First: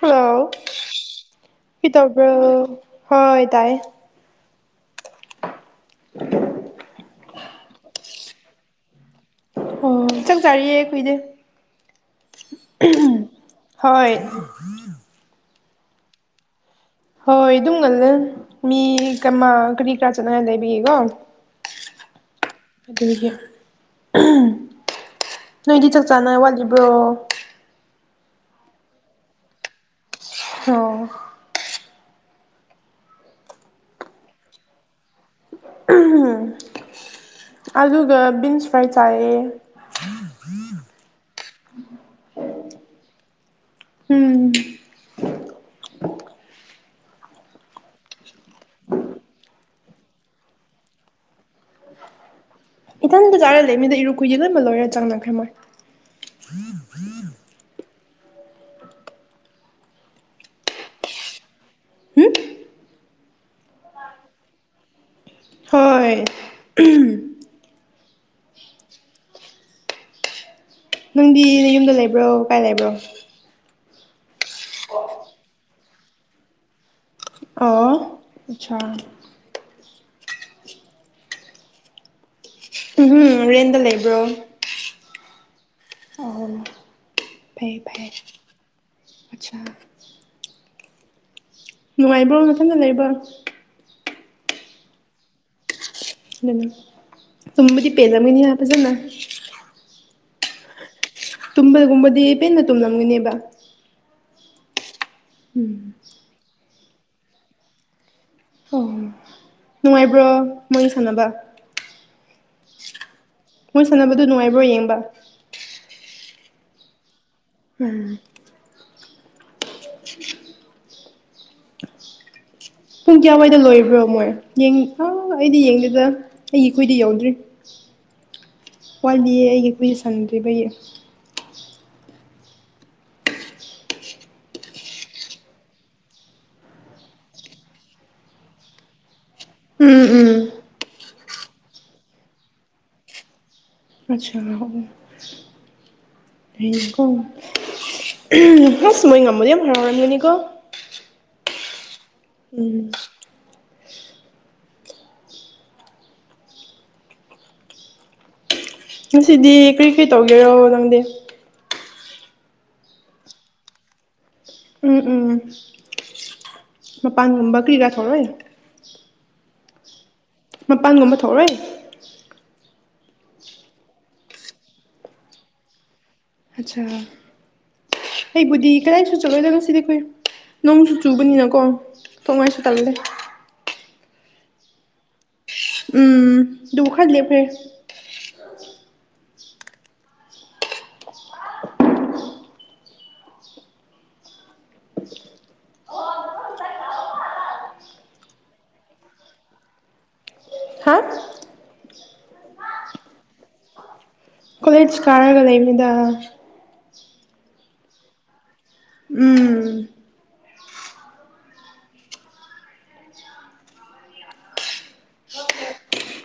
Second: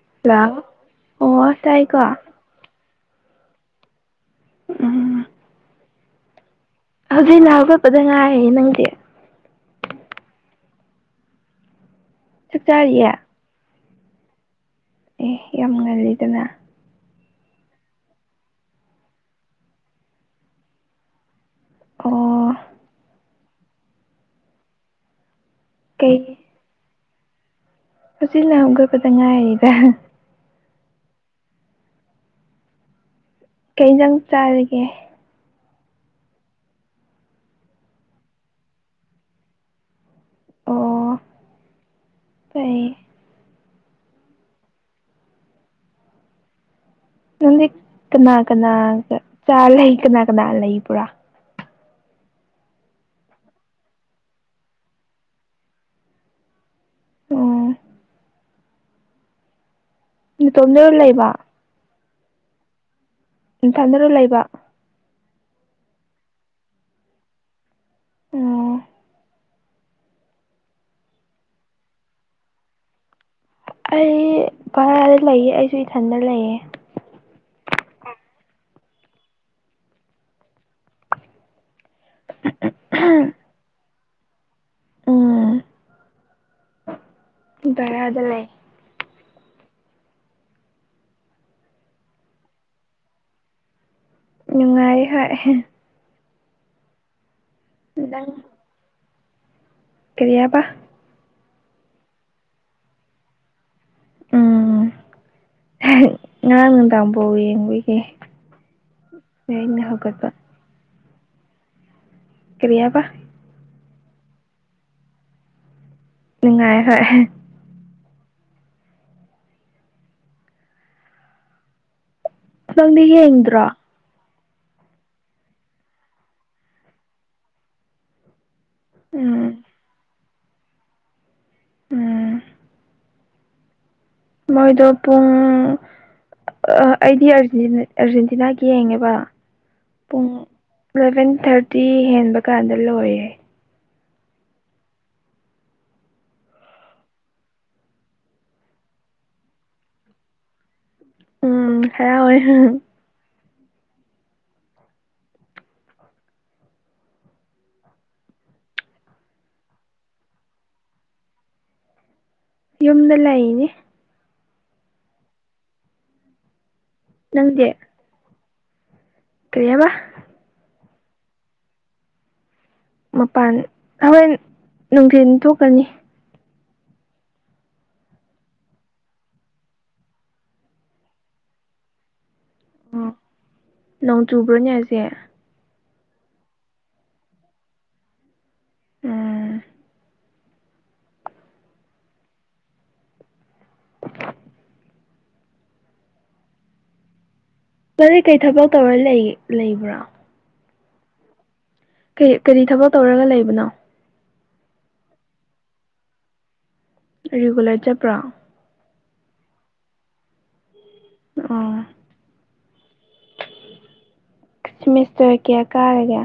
hello ꯑꯣ ꯀ ꯇꯥꯏꯀꯣ ꯇꯣꯕꯣ ꯍꯣꯏ ꯇꯥꯏ ꯎꯝ ꯍꯧ ꯂꯒꯠꯄꯗ ꯉꯥꯏꯔꯌꯦ ꯅꯪꯗꯤ ꯑꯣ ꯆꯪ ꯆꯥꯔꯤꯌꯦ ꯑꯩꯨꯏꯗꯦ ꯆꯥꯛ ꯆꯥꯔꯤꯌꯦ ꯍꯣꯏ ꯑꯦ ꯌꯥꯝ ꯉꯜꯂꯤꯗꯅ ꯍꯣꯏ ꯑꯗꯨꯝ ꯉꯜꯂ ꯃꯤ ꯀꯃ ꯀꯔꯤ ꯀꯔꯥ ꯆꯠꯅꯉꯥꯏ ꯂꯩꯕꯤꯒꯦꯀꯣ ꯑꯣ ꯅꯣꯏꯗꯤ ꯆꯥꯛ ꯀꯩ ꯆꯥꯅ ꯋꯥꯠꯂꯤꯕ꯭ꯔꯣ ꯍꯧꯖꯤꯅꯒꯕꯗ ꯉꯥꯏꯔꯤꯗ ꯑꯣ ꯀꯩ ꯆꯪ ꯆꯥꯔꯤꯒꯦ ꯝ ꯑꯗꯨꯒ ꯕꯤꯟꯁ ꯐ꯭ꯔꯥꯏ ꯆꯥꯏꯌꯦ ꯑꯣ ꯇ ꯎꯝ ꯅꯪꯗꯤ ꯀꯅꯥ ꯀꯅꯥ ꯆꯥ ꯂꯩ ꯀꯅꯥ ꯀꯅꯥ ꯂꯩ ꯄꯨꯔꯥ ꯏꯈꯤꯇꯟꯗ ꯆꯥꯔꯂꯦ ꯃꯤꯗ ꯏꯔꯨ ꯀꯨꯏꯌꯦꯦ ꯂꯕ ꯂꯣꯏꯔꯦ ꯆꯪꯅꯈ꯭ꯔꯦꯃꯣꯏ ꯑꯣ ꯇꯣꯝꯗꯔ ꯂꯩꯕ ꯝꯊꯥꯗꯔꯨ ꯂꯩꯕ ꯍꯣꯏ ꯎꯥ ꯅꯪꯗꯤ ꯅ ꯌꯨꯝꯗ ꯂꯩꯕ꯭ꯔꯣ ꯀꯥꯏ ꯂꯩꯕ꯭ꯔꯣ ꯑꯩ ꯚꯔꯥꯗ ꯂꯩꯌꯦ ꯑꯩꯁꯨ ꯏꯊꯟꯗ ꯂꯩꯌꯦ ꯑꯣ ꯑꯆꯥꯥ ꯎꯝꯝ ꯔꯦꯟꯗ ꯂꯩꯕ꯭ꯔꯣ ꯎꯥ ꯐ ꯐ ꯅꯨꯡꯉꯥꯏꯕ꯭ꯔꯣ ꯃꯊꯟꯗ ꯂꯩꯕ꯭ꯔꯣ ꯅꯨꯡꯉꯥꯏ ꯍꯥꯏꯣꯏ ꯗꯤ ꯄꯦꯖꯃꯤꯅꯤ ꯍꯥꯄꯖꯅ ꯀꯔꯤꯕ ꯇꯨꯝꯕꯒꯨꯝꯕꯗꯤ ꯄꯦꯟꯅ ꯇꯨꯝꯂꯝꯒꯅꯦꯕ ꯎꯝ ꯎꯝ ꯉꯔꯥꯡ ꯅꯨꯡꯗꯥꯡꯐꯧ ꯌꯦꯡꯕꯤꯒꯦ ꯑꯣ ꯅꯨꯡꯉꯥꯏꯕ꯭ꯔꯣ ꯃꯣꯏ ꯁꯥꯟꯅꯕ ꯀ꯭ꯔꯤꯌꯥꯕ ꯃꯣꯏ ꯁꯥꯟꯅꯕꯗꯨ ꯅꯨꯡꯉꯥꯏꯕ꯭ꯔꯣ ꯌꯦꯡꯕ ꯅꯨꯡꯉꯥꯏ ꯍꯣꯏ ꯎꯝ ꯅꯪꯗꯤ ꯄꯨꯡ ꯀꯌꯥꯋꯥꯏꯗ ꯌꯦꯡꯗ꯭ꯔꯣ ꯂꯣꯏꯕ꯭ꯔꯣ ꯃꯣꯏ ꯑꯥ ꯑꯩꯗꯤ ꯌꯦꯡꯗꯦꯗ ꯑꯩꯒꯤꯈꯣꯏꯗꯤ ꯌꯧꯗ꯭ꯔꯤ ꯋꯥꯠꯂꯤꯌꯦ ꯎꯝ ꯑꯩꯒꯤ ꯐꯤ ꯁꯪꯗ꯭ꯔꯤꯕꯩꯌꯦ ꯎꯝ ꯃꯣꯏꯗꯣ ꯄꯨꯡ ꯑꯥ ꯑꯩꯗꯤ ꯑꯔꯖꯦꯟꯇꯤꯅꯥꯒꯤ ꯌꯦꯡꯉꯦꯕ ꯎꯝ ꯄꯨꯡ ꯎꯝ ꯑꯦꯂꯥꯚꯦꯟ ꯊꯥꯔꯇꯤ ꯍꯦꯟꯕ ꯀꯥꯟꯗ ꯂꯣꯏꯌꯦꯦ ꯑꯆꯥꯥ ꯀꯣ ꯑꯁ ꯃꯣꯏ ꯉꯟꯟꯗꯤ ꯌꯥꯝ ꯉꯟꯕꯅꯤꯀꯣ ꯎꯝ ꯍꯔꯥꯎꯑꯦ ꯎꯝ ꯉꯁꯤꯗꯤ ꯀꯔꯤꯀꯔꯤ ꯇꯧꯒꯦꯔꯣ ꯅꯪꯗꯤ ꯌꯨꯝꯗ ꯂꯩꯏꯅꯤ ꯎꯝ ꯎꯝ ꯃꯄꯥꯟꯒꯨꯝꯕ ꯀꯤꯔ ꯊꯣꯛꯂꯩ ꯀꯩꯌ‍ꯏꯕꯥ ꯃꯄꯥꯟꯒꯨꯝꯕ ꯊꯣꯛꯑꯥꯔꯣꯏ ꯃꯄꯥꯟ ꯍꯣꯔꯦꯟ ꯅꯨꯡꯊꯤꯟ ꯊꯣꯛꯀꯅꯤ ꯑꯆꯥ ꯑꯩꯕꯨꯗꯤ ꯀꯗꯥꯏꯁꯨ ꯆꯠꯂꯣꯏꯗ ꯉꯁꯤꯗꯤ ꯑꯩꯈꯣꯏ ꯅꯣꯡꯁꯨ ꯆꯨꯕꯅꯤꯅꯀꯣ ꯊꯣꯛꯉꯩꯁꯨ ꯇꯜꯂ ꯅꯣꯡ ꯆꯨꯕ꯭ꯔꯣꯅꯦ ꯍꯖꯤꯛ ꯎꯝ ꯗꯨꯈꯔ ꯂꯦꯄꯈꯔ꯭ꯦ ꯎꯝ ꯅꯥꯪꯗ ꯀꯩ ꯊꯕꯛ ꯇꯧꯔ ꯂꯩ ꯂꯩꯕ꯭ꯔꯥ ꯍꯥ ꯀꯔꯤ ꯀꯔꯤ ꯊꯕꯛ ꯇꯧꯔꯒ ꯂꯩꯕꯅꯣ ꯀꯣꯂꯦꯖ ꯀꯥꯔꯒ ꯂꯩꯕꯅꯤꯗ ꯔꯤꯒꯨꯂꯔ ꯆꯠꯄ꯭ꯔꯣ ꯎꯝ ꯑꯣ ꯁꯦꯃꯦꯁꯇꯔ ꯀꯌꯥ ꯀꯔꯒꯦ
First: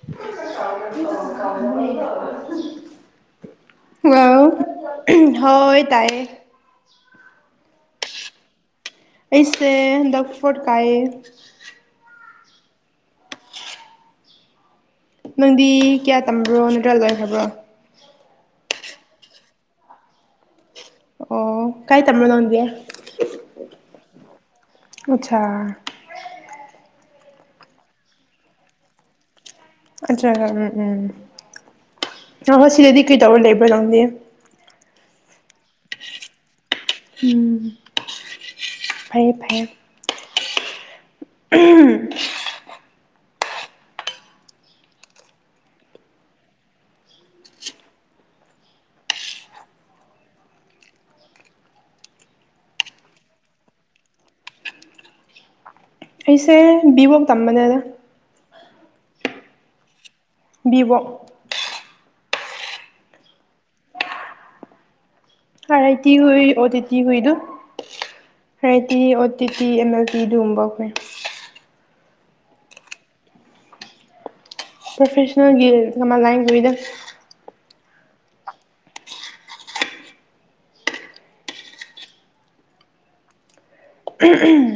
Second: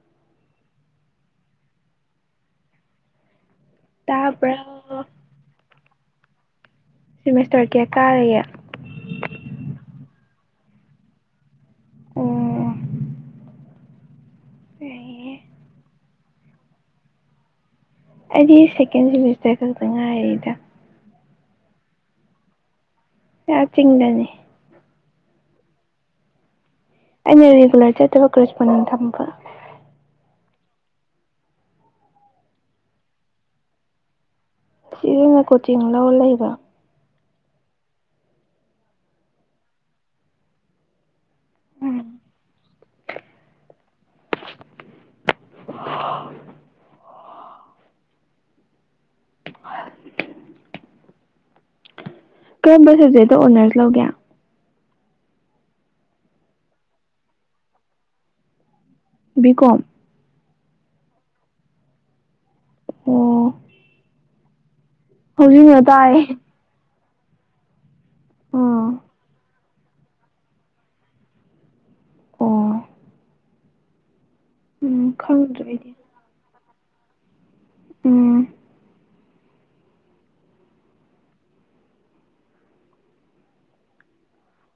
[unintelligible] ꯋꯥꯎ ꯇꯥꯕꯔꯥ ꯍꯣꯏ ꯇꯥꯏꯌꯦ ꯁꯤꯃꯦꯁꯇꯔ ꯀꯌꯥ ꯀꯔꯒꯦ ꯑꯩꯁꯦ ꯍꯟꯗꯛ ꯐꯑꯣꯔꯊ ꯀꯥꯌꯦ ꯑꯣ ꯑꯍꯦ ꯅꯪꯗꯤ ꯀꯌꯥ ꯇꯝꯕ꯭ꯔꯣ ꯅꯠꯇ꯭ꯔꯥ ꯂꯣꯏꯈ꯭ꯔꯕ꯭ꯔꯣ ꯑꯩꯗꯤ ꯁꯀꯦꯟ ꯁꯦꯃꯦꯁꯇꯔ ꯇꯩꯗ ꯉꯥꯏꯔꯤꯗ ꯑꯣ ꯀꯥꯏ ꯇꯝꯕꯅꯣ ꯅꯪꯗꯤ ꯑꯥ ꯆꯤꯡꯗꯅꯦ ꯑꯆꯥꯥ ꯑꯩꯅ ꯔꯦꯒꯨꯂꯔ ꯆꯠꯇꯕ ꯀꯣꯔꯦꯁꯄꯣꯟꯗꯤꯡ ꯊꯝꯕ ꯅꯠꯇ꯭ꯔꯒ ꯅꯦ ꯎꯝ ꯍꯣꯏ ꯁꯤꯗꯗꯤ ꯀꯩꯇꯧꯔ ꯂꯩꯕ꯭ꯔꯥ ꯅꯪꯗꯤ ꯐꯨꯔꯤꯠ ꯑꯣꯏꯅ ꯀꯣꯆꯤꯡ ꯂꯧꯔ ꯂꯩꯕ ꯎꯝ ꯐꯩꯌ‌ꯦ ꯐꯩꯌ‌ꯦ ꯎꯝ [unintelligible] ꯀꯔꯝꯕ ꯁꯕꯖꯦꯛꯇ ꯍꯣꯅꯔꯁ ꯂꯧꯒꯦ ꯑꯩꯁꯦ ꯚꯕꯣꯛ ꯇꯝꯕꯅꯦꯗ ꯕꯤ ꯀꯣꯝ ꯕꯤ ꯕꯣꯛ ꯑꯣ ꯍꯧꯖꯤꯛꯅ ꯑꯔ ꯑꯥꯏ ꯇꯤ ꯇꯥꯏ ꯑꯨꯏ ꯑꯣꯗꯤꯠ ꯇꯤ ꯍꯨꯏꯗꯨ ꯍꯥꯏ O T O T T M L T ꯑꯗꯨꯒꯨꯝꯕ ꯑꯩꯈꯨꯣꯏ ꯑꯣ ꯎꯝ ꯈꯪꯗ꯭ꯔꯦ ꯄ꯭ꯔꯣꯐꯦꯁꯅꯦꯜꯒꯤ ꯑꯩꯗꯤ ꯃꯜ ꯂꯥꯏꯟꯒꯤꯗ ꯎꯝ [unintelligible]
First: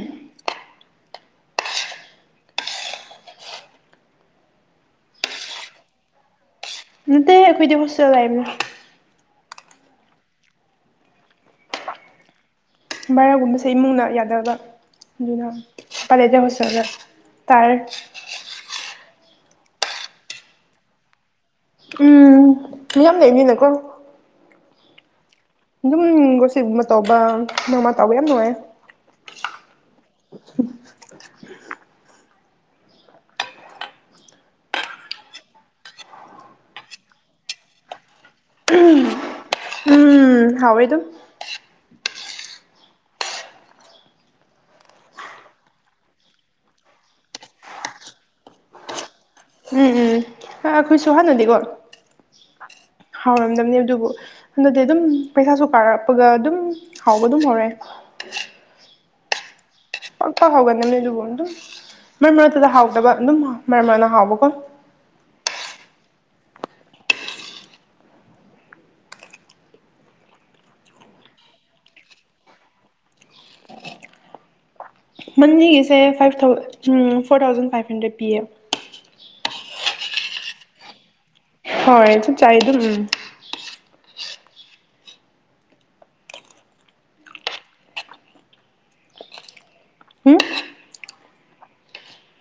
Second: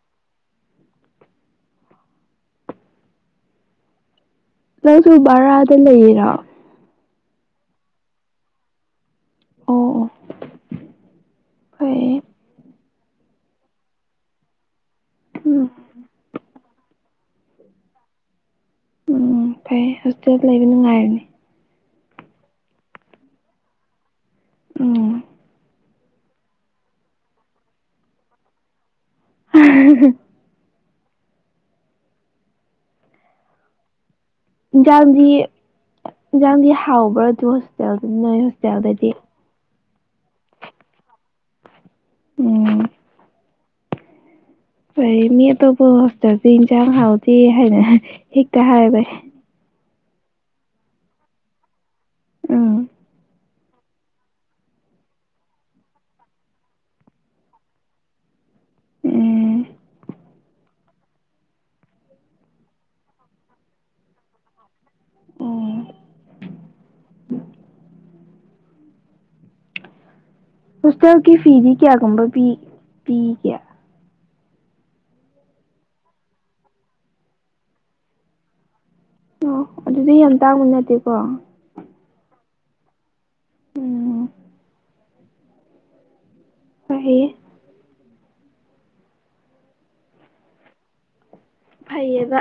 ꯅꯪꯁꯨ ꯕꯔꯥꯗ ꯂꯩꯌꯤꯔꯣ ꯅꯠꯇꯦ ꯑꯩꯈꯣꯏꯗꯤ ꯍꯣꯁꯇꯦꯜ ꯂꯩꯕꯅꯤ ꯑꯣ ꯑꯣ ꯍꯣꯏ ꯚꯔꯥꯒꯨꯝꯕꯁꯦ ꯏꯃꯨꯡꯅ ꯌꯥꯗꯕ ꯑꯗꯨꯅ ꯎꯝ [unintelligible] [unintelligible] ꯇꯥꯔꯦ ꯎꯝ ꯐꯩ ꯍꯣꯁꯇꯦꯜ ꯂꯩꯕ ꯅꯨꯡꯉꯥꯏꯕꯅꯤ ꯎꯝ ꯃꯤꯌꯥꯝ ꯂꯩꯕꯅꯤꯅꯀꯣ ꯎꯝ ꯑꯗꯨꯝ ꯒꯣꯁꯤꯒꯨꯝꯕ ꯇꯧꯕ ꯑꯃ ꯑꯃ ꯇꯧꯕ ꯌꯥꯝ ꯅꯨꯡꯉꯥꯏ [unintelligible] ꯏꯟꯖꯥꯡꯗꯤ ꯏꯟꯖꯥꯡꯗꯤ ꯍꯥꯎꯕ꯭ꯔꯥ ꯑꯗꯨ ꯍꯣꯁꯇꯦꯜꯗ ꯅꯣꯏ ꯍꯣꯁꯇꯦꯜꯗꯗꯤ ꯎꯝ ꯎꯝ ꯍꯥꯎꯏ ꯑꯗꯨꯝ ꯎꯝ ꯑꯩꯩ ꯃꯤ ꯑꯇꯣꯞꯄ ꯍꯣꯁꯄꯤꯇꯦꯜꯗꯤ ꯏꯟꯖꯥꯡ ꯍꯥꯎꯇꯦ ꯍꯥꯏꯅ ꯍꯦꯛꯇ ꯍꯥꯏꯕ ꯎꯝ ꯎꯝ ꯍꯣꯏ ꯑꯩꯈꯣꯏꯁꯨ ꯍꯥꯟꯅꯗꯤꯀꯣ ꯎꯝ ꯍꯥꯎ ꯅꯝꯗꯝꯅꯤ ꯑꯗꯨꯕꯨ ꯍꯟꯗꯛꯇꯤ ꯑꯗꯨꯝ ꯄꯩꯁꯥꯁꯨ ꯀꯥꯔꯛꯄꯒ ꯑꯗꯨꯝ ꯍꯥꯎꯕ ꯑꯗꯨꯝ ꯍꯧꯔꯦ ꯎꯝ ꯄꯥꯛꯇ ꯍꯥꯎꯒꯟꯗꯝꯅꯦ ꯑꯗꯨꯕꯨ ꯑꯗꯨꯝ ꯃꯔꯛ ꯃꯔꯛꯇꯨꯗ ꯍꯥꯎꯇꯕ ꯑꯗꯨꯝ ꯃꯔꯛ ꯃꯔꯛꯅ ꯍꯥꯎꯕꯀꯣ ꯎꯝ ꯍꯣꯁꯇꯦꯜꯒꯤ ꯐꯤꯗꯤ ꯀꯌꯥꯒꯨꯝꯕ ꯄꯤ ꯄꯤꯒꯦ ꯃꯟꯂꯤꯒꯤꯁꯦ ꯐꯥꯏꯚ ꯊꯥꯎ ꯐꯣꯔ ꯊꯥꯎꯖꯟ ꯐꯥꯏꯚ ꯍꯟꯗ꯭ꯔꯦꯠ ꯄꯤꯌꯦ ꯑꯣ ꯑꯗꯨꯗꯤ ꯌꯥꯝ ꯇꯥꯡꯕ ꯅꯠꯇꯦꯀꯣ ꯍꯣꯏ ꯆꯞ ꯆꯥꯏ ꯑꯗꯨꯝ ꯎꯝ ꯎꯝ ꯐꯩꯌꯦ ꯎꯝ ꯐꯩꯌꯦꯕ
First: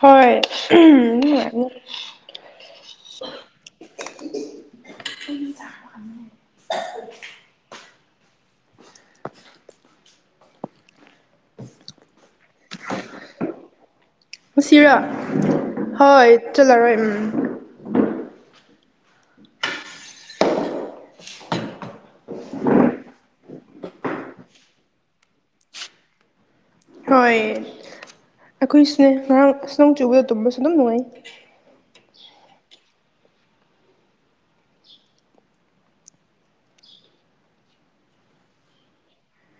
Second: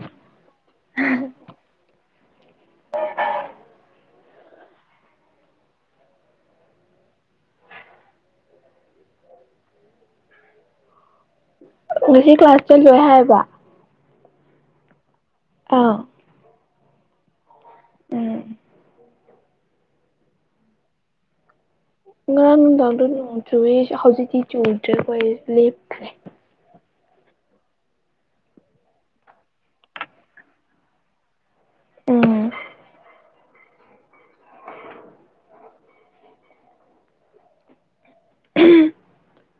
ꯍꯣꯏ [unintelligible] [unintelligible] [unintelligible] ꯉꯁꯤ ꯀ꯭ꯂꯥꯁ ꯆꯠꯂꯣꯏ ꯍꯥꯏꯕ ꯉꯁꯤꯔꯣ ꯑꯥ ꯍꯣꯏ ꯆꯠꯂꯔꯣꯏ ꯎꯝ ꯎꯝ ꯉꯔꯥꯡ ꯅꯨꯡꯗꯥꯡꯗꯣ ꯅꯣꯡ ꯆꯨꯏ ꯍꯧꯖꯤꯛꯇꯤ ꯆꯨꯗ꯭ꯔꯦ ꯈꯣꯏ ꯂꯦꯞꯈ꯭ꯔꯦ ꯍꯣꯏ ꯑꯩꯈꯣꯏꯁꯨꯅꯦ ꯉꯔꯥꯡ ꯑꯁ ꯅꯣꯡ ꯆꯨꯕꯗꯨ ꯇꯨꯝꯕꯁꯨ ꯑꯗꯨꯝ ꯅꯨꯡꯉꯥꯏ ꯎꯝ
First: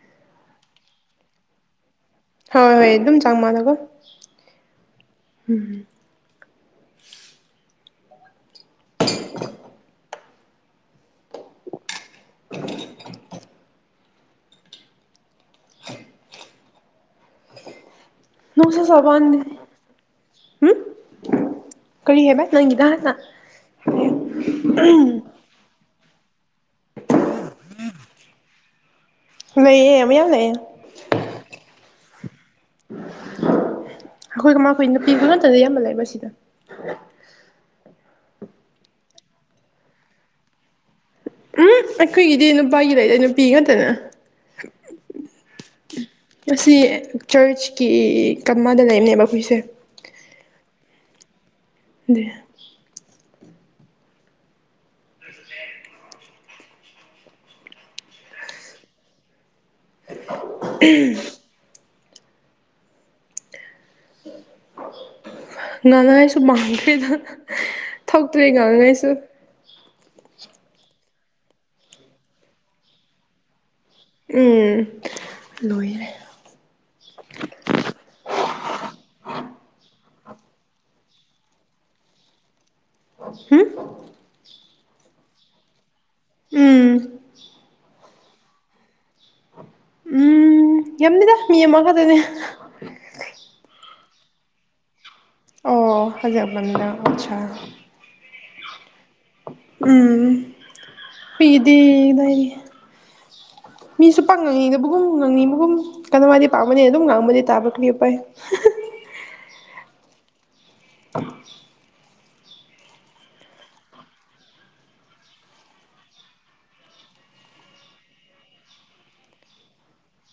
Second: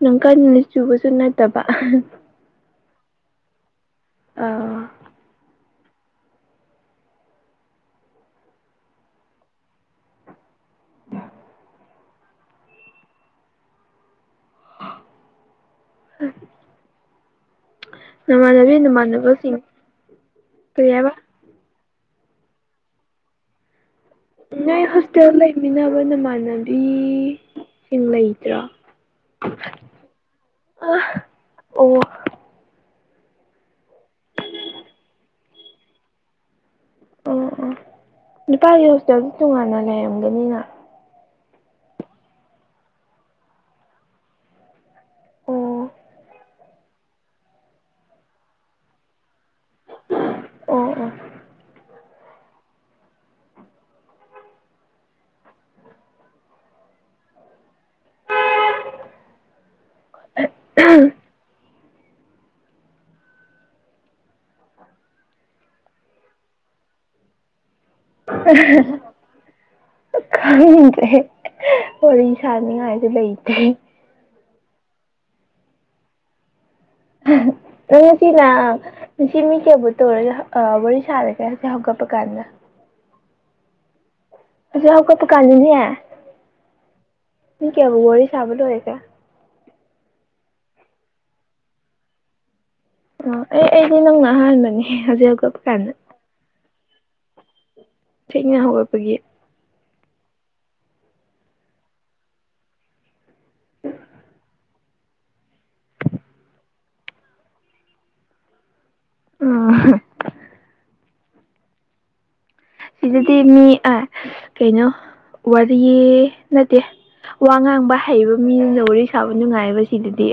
ꯌꯥꯝ ꯀꯟꯅꯗꯤ ꯆꯨꯕꯁꯨ ꯅꯠꯇꯕ ꯍꯣꯏ ꯍꯣꯏ ꯑꯗꯨꯝ ꯆꯥꯡ ꯃꯥꯗꯀꯣ ꯑꯥ ꯎꯝ [unintelligible] ꯅꯃꯥꯟꯅꯕꯤ ꯅꯨꯡꯁꯥ ꯁꯥꯕ ꯅꯃꯥꯟꯅꯕꯁꯤꯡ ꯀꯥꯟꯗꯗꯤ ꯎꯝ ꯀꯔꯤ ꯍꯥꯏꯕ ꯀꯔꯤ ꯍꯥꯏꯕ ꯅꯪꯒꯤꯗꯣ ꯍꯥꯟꯅ ꯅ ꯍꯁꯇꯦꯕ ꯂꯩꯦ ꯃꯤꯟꯅꯕ ꯅꯃꯥꯟꯅꯕꯤꯁꯤꯡ ꯂꯩꯇ꯭ꯔꯥ ꯂꯩ ꯑꯦ ꯃ ꯌꯥꯉ ꯑ ꯑꯣ ꯑꯩꯈꯣꯏꯒꯃꯣꯏ ꯅꯨꯄꯤꯒꯤ ꯉꯇꯗꯤ ꯌꯥꯝꯕ ꯂꯩ ꯃꯁꯤꯗ ꯑꯣ ꯑꯣ ꯅꯨꯄꯥꯒꯤ ꯍꯣꯁꯇꯦꯜꯗ ꯇꯣꯉꯥꯟꯅ ꯂꯩꯔꯝꯒꯅꯤꯅ ꯎꯝ ꯑꯩꯈꯣꯏꯒꯤꯗꯤ ꯅꯨꯄꯥꯒꯤ ꯂꯩꯗ ꯅꯨꯄꯤ ꯉꯥꯛꯇꯅ ꯑꯣ ꯑꯁꯤ ꯆꯔꯆꯀꯤ ꯀꯃꯗ ꯂꯩꯕꯅꯦꯕ ꯑꯩꯈꯣꯏꯁꯦ ꯑꯣ ꯑꯣ ꯍ ꯑꯗꯨ ꯎꯝ ꯉꯂꯁꯨꯃꯥꯡꯒꯦꯗ ꯊꯧꯇ꯭ꯔꯦ ꯉꯥꯡꯉꯩꯁꯨ ꯈꯁꯦ ꯋꯥꯔꯤ ꯁꯥꯅꯤꯡꯉꯥꯏꯁꯨꯦ ꯂꯩꯇꯦ ꯎꯝ ꯂꯣꯏꯔꯦ ꯎꯁꯤꯂ ꯁꯤ ꯃꯤ ꯀꯌꯥꯕꯨ ꯇꯧꯔꯒ ꯋꯥꯔꯤ ꯁꯥꯔꯒꯦꯁꯦ ꯍꯧꯒꯠꯄ ꯀꯥꯟꯗ ꯍꯝ ꯑꯗꯨꯍ ꯑꯩꯣꯏ ꯄꯀꯥꯟꯅꯤ ꯍꯥꯏ ꯎꯝ ꯀꯌꯥꯕꯨ ꯋꯥꯔꯤ ꯁꯕꯗꯔꯁꯦ ꯎꯝ ꯌꯥꯝꯅꯤꯗ ꯃꯤ ꯑꯃ ꯈꯛꯇꯣꯏꯅꯦ ꯑꯣ ꯑꯦ ꯑꯩꯗꯤ ꯅꯪꯅ ꯑꯍꯥꯟꯕꯅꯦ ꯍꯧꯖꯤꯛ ꯍꯧꯖꯤꯛ ꯍꯧꯖꯛꯂꯝꯗꯅ ꯑꯠꯆꯥꯥ ꯊꯦꯡꯅ ꯍꯧꯒꯠꯄꯒꯤ ꯎꯝ ꯐꯤꯗꯤꯗꯏꯔꯤ ꯃꯤꯁꯨ ꯄꯪꯉꯪꯤꯗꯕꯕꯨꯒꯨꯝ ꯉꯪꯉꯤꯕꯒꯨꯝ ꯀꯩꯅꯣꯋꯥꯏꯗꯤ ꯄꯥꯝꯃꯅꯤ ꯑꯗꯨꯝ ꯉꯥꯡꯕꯗꯤ ꯇꯥꯕ ꯀ꯭ꯔꯤ ꯎꯄꯥꯏ ꯑ ꯊ ꯁꯤꯗꯗꯤ ꯃꯤ ꯑ ꯀꯩꯅꯣ ꯋꯥꯔꯤ ꯅꯠꯇꯦ ꯋꯥ ꯉꯥꯡꯕ ꯍꯩꯕ ꯃꯤꯁꯤꯡꯗ ꯋꯥꯔꯤ ꯁꯥꯕ ꯅꯨꯡꯉꯥꯏꯑꯕ ꯁꯤꯗꯗꯤ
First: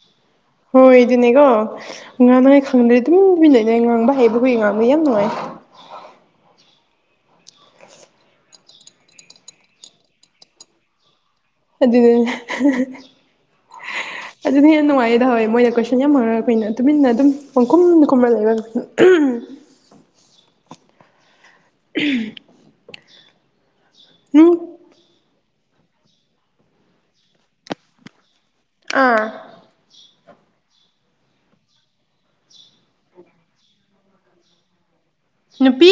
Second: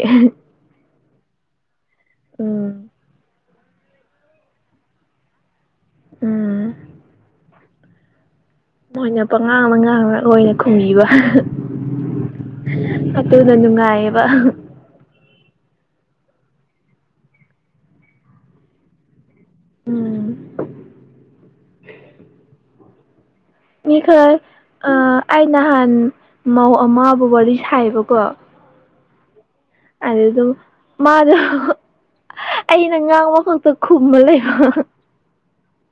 ꯍꯣꯏ ꯑꯗꯨꯅꯦꯀꯣ ꯉꯥꯡꯅꯉꯥꯏ ꯎꯝ ꯈꯪꯗ꯭ꯔꯗꯤ ꯑꯗꯨꯝꯃꯤꯟꯅꯩꯗ ꯉꯥꯡꯕ ꯍꯩꯕ ꯍꯏ ꯉꯥꯡꯕ ꯌꯥꯝ ꯅꯨꯡꯉꯥꯏ ꯎꯝ ꯃꯣꯏꯅ ꯄꯉꯥꯡꯅ ꯉꯥꯡꯕꯒ ꯑꯣꯏꯅ ꯈꯨꯝꯕꯤꯕ ꯑꯗꯨꯅꯦ ꯐꯠꯇ ꯅ ꯑꯗꯨ ꯉꯥꯏꯕ ꯌꯥꯝ ꯅꯨꯡꯉꯥꯏꯌꯦꯗ ꯍꯋꯦ ꯃꯣꯏꯗ ꯀꯣꯏꯁꯟ ꯌꯥꯝ ꯍꯧꯉꯛꯒ ꯀꯣꯏꯅ ꯇꯨꯃꯤꯟꯅ ꯑꯗꯨꯝ ꯄꯪꯈꯨꯝꯅ ꯈꯨꯝꯂ ꯂꯩꯔꯒ ꯎꯝ [unintelligible] ꯃꯤꯈꯜ ꯎꯝ ꯑꯩ ꯅꯍꯥꯟ ꯑꯃꯕꯨ ꯋꯥꯔꯤ ꯁꯥꯏꯕꯀꯣ ꯑꯥ ꯑꯗꯨ ꯑꯗꯨꯝ ꯃꯥꯗ ꯑꯩꯅ ꯉꯥꯡꯕ ꯈꯛꯇ ꯈꯨꯝꯕ ꯂꯩꯕ ꯅꯨꯄꯤ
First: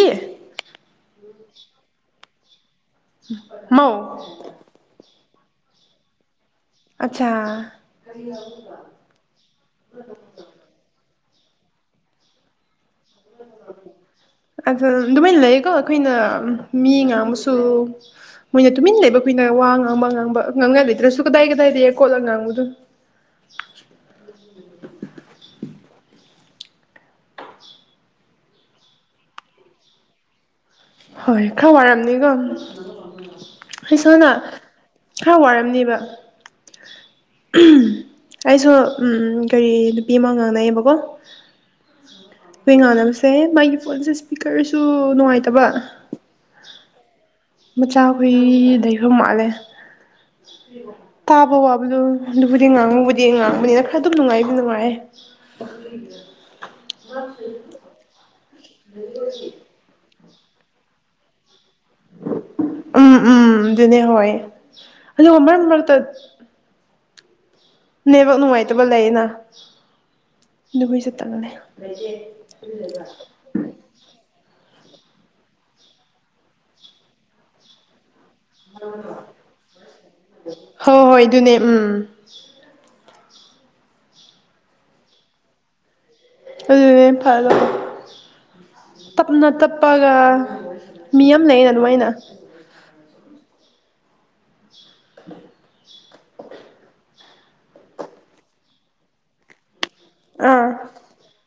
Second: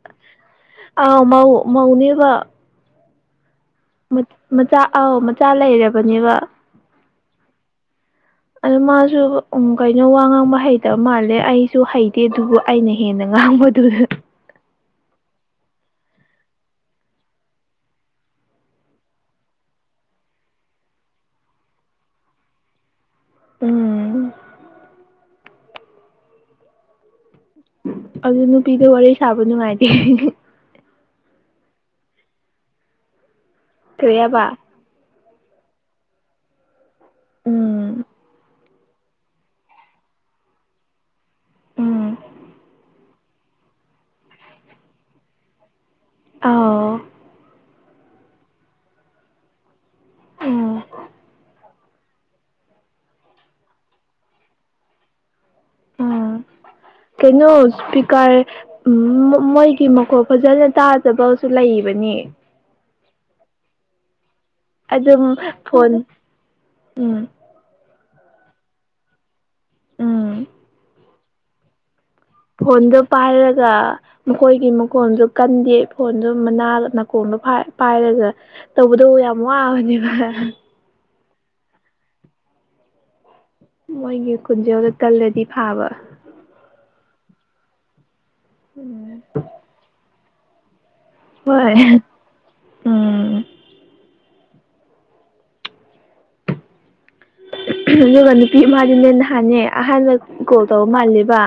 ꯑꯥꯎ ꯃꯅꯦꯕ ꯃꯑꯣ ꯃꯆꯥ ꯑꯥꯎ ꯃꯆꯥ ꯂꯩꯔꯕꯅꯦꯕ ꯑꯆꯥ ꯑ ꯃꯥꯁꯨ ꯎ ꯀꯩꯅꯣ ꯋꯥ ꯉꯥꯡꯕ ꯍꯩꯇꯕ ꯃꯥꯜꯂꯦ ꯑꯩꯁꯨ ꯍꯩꯇꯦ ꯑꯗꯨꯕꯨ ꯑꯩꯅ ꯍꯦꯟꯅ ꯉꯥꯡꯕꯗꯨ ꯑ ꯑꯗꯨꯃꯥꯏꯅ ꯂꯩꯀꯣ ꯑꯩꯈꯣꯏꯅ ꯃꯤ ꯉꯥꯡꯕꯁꯨ ꯃꯣꯏꯅ ꯇꯨꯃꯤꯟꯅ ꯂꯩꯕ ꯀꯨꯏꯅ ꯋꯥ ꯉꯥꯡꯕ ꯉꯥꯡꯕ ꯉꯥꯡꯅ ꯂꯩꯗ꯭ꯔꯁꯨ ꯀꯗꯥꯏ ꯀꯗꯥꯏ ꯂꯩꯔ ꯈꯣꯠꯂꯒ ꯉꯥꯡꯕꯗꯨꯣ ꯎꯝ ꯑꯗꯨ ꯅꯨꯄꯤꯗ ꯋꯥꯔꯤ ꯁꯥꯕ ꯅꯨꯡꯉꯥꯏꯇꯦ ꯍꯣꯏ ꯈꯔ ꯋꯥꯏꯔꯝꯅꯤꯀꯣ ꯀꯔꯤ ꯑꯩꯁꯅ ꯍꯥꯏꯕ ꯈꯔ ꯋꯥꯔꯝꯅꯦꯕ ꯎꯝ ꯑꯩꯁꯨ ꯎꯝ ꯎꯝ ꯀꯔꯤ ꯅꯨꯄꯤ ꯑꯃ ꯉꯥꯡꯅꯩꯌꯦꯕꯀꯣ ꯎꯝ ꯍꯣꯏ ꯉꯥꯟꯅꯕꯁꯦ ꯃꯥꯒꯤ ꯐꯣꯟꯁꯦ ꯁ꯭ꯄꯤꯀꯔꯁꯨ ꯅꯨꯡꯉꯥꯏꯇꯕ ꯑꯥ ꯃꯆꯥꯈꯣꯏ ꯂꯩꯐꯝ ꯃꯥꯜꯂꯦ ꯎꯝ ꯇꯥꯕ ꯋꯥꯕ ꯑꯗꯨ ꯑꯗꯨꯕꯨꯗꯤ ꯉꯥꯡꯉꯨꯕꯨꯗꯤ ꯉꯥꯡꯕꯅꯤꯅ ꯈꯔ ꯑꯗꯨꯝ ꯅꯨꯡꯉꯥꯏꯗꯤ ꯅꯨꯡꯉꯥꯏꯦ ꯎꯝ ꯀꯩꯅꯣ ꯁꯄꯤꯀꯔ ꯎꯝ ꯃꯣꯏꯒꯤ ꯃꯈꯣꯛ ꯐꯖꯅ ꯇꯥꯖꯕꯁꯨ ꯂꯩꯕꯅꯤ ꯎꯝ ꯎꯝ ꯑꯗꯨꯅꯦ ꯍꯣꯏ ꯑꯗꯨꯝ ꯑꯗꯨꯒ ꯃꯔꯛ ꯃꯔꯛꯇ ꯐꯣꯟ ꯎꯝ ꯅꯦꯕ ꯅꯨꯡꯉꯥꯏꯇꯕ ꯂꯩꯌꯦꯅ ꯎꯝ ꯑꯗꯨꯕꯨ ꯆꯠꯇꯅ ꯂꯩ ꯐꯣꯟꯗ ꯄꯥꯔꯂꯒ ꯃꯈꯣꯏꯒꯤ ꯃꯈꯣꯟꯁꯨ ꯀꯟꯗꯦ ꯐꯣꯟꯁꯨ ꯃꯅꯥ ꯅꯥꯀꯣꯡꯗꯣ ꯐꯥꯏ ꯄꯥꯏꯔꯒ ꯇꯧꯕꯗꯕꯨ ꯌꯥꯝ ꯋꯥꯕꯅꯦꯕ ꯍꯣꯏ ꯍꯣꯏ ꯑꯗꯨꯅꯦ ꯎꯝ ꯃꯣꯏꯒꯤ ꯀꯟꯖꯦꯜꯗ ꯇꯜꯂꯗꯤ ꯐꯥꯕ ꯑꯗꯨꯅꯦ ꯐꯔ ꯎꯝ ꯇꯞꯅ ꯇꯞꯄꯒ ꯃꯤ ꯑꯃ ꯂꯩꯅ ꯍꯣꯏ ꯑꯗꯨꯃꯥꯏꯅ ꯎꯝ [inaudible] ꯑꯗꯨꯒ ꯅꯨꯄꯤ ꯃꯥꯗꯤꯅꯦ ꯅꯍꯥꯟꯅꯦ ꯑꯍꯥꯟꯕ ꯀꯣꯜ ꯑꯥ ꯇꯧꯕ ꯃꯥꯜꯂꯦꯕ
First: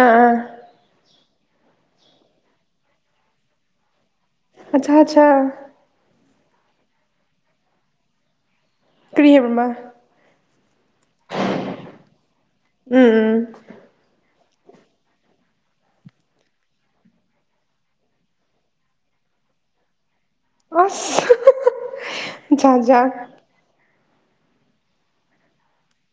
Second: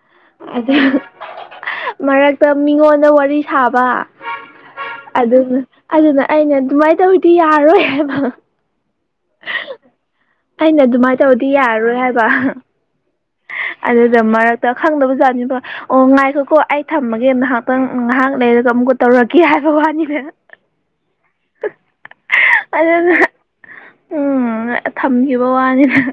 ꯑꯥ ꯑꯥ ꯑꯗꯨ ꯃꯔꯛꯇ ꯃꯤꯉꯣꯟꯗ ꯋꯥꯔꯤ ꯁꯥꯕ ꯑꯠꯆꯥ ꯑꯠꯆꯥ ꯑꯗꯨꯅ ꯑꯗꯨꯅ ꯑꯩꯅ ꯑꯗꯨꯃꯥꯏꯅ ꯇꯧꯗꯤ ꯌꯥꯔꯣꯏ ꯍꯥꯏꯕ ꯀ꯭ꯔꯤꯌꯕꯃ ꯑꯩꯅ ꯑꯗꯨꯃꯥꯏꯅ ꯇꯧꯕꯗꯤ ꯌꯥꯔꯔꯣꯏ ꯍꯥꯏꯕ ꯎꯝꯝ ꯎꯝ ꯑꯗꯨꯗ ꯃꯔꯛꯇ ꯈꯪꯗꯕꯖꯥꯠꯅꯤꯕ ꯑꯣ ꯉꯥꯏꯈꯣꯀꯣ ꯑꯩ ꯊꯝꯃꯒꯦ ꯉꯍꯥꯛꯇꯪ ꯉꯥꯏꯍꯥꯛ ꯂꯩꯔꯒ ꯑꯃꯨꯛꯀ ꯇꯧꯔꯀꯦ ꯍꯥꯏꯕ ꯋꯥꯅꯤꯗꯅ ꯑꯁ ꯖꯥꯠ ꯑꯗꯨ ꯖꯥꯠ ꯑꯗꯨ ꯎꯝ ꯊꯝꯈꯤꯕ ꯋꯥꯅꯤꯅ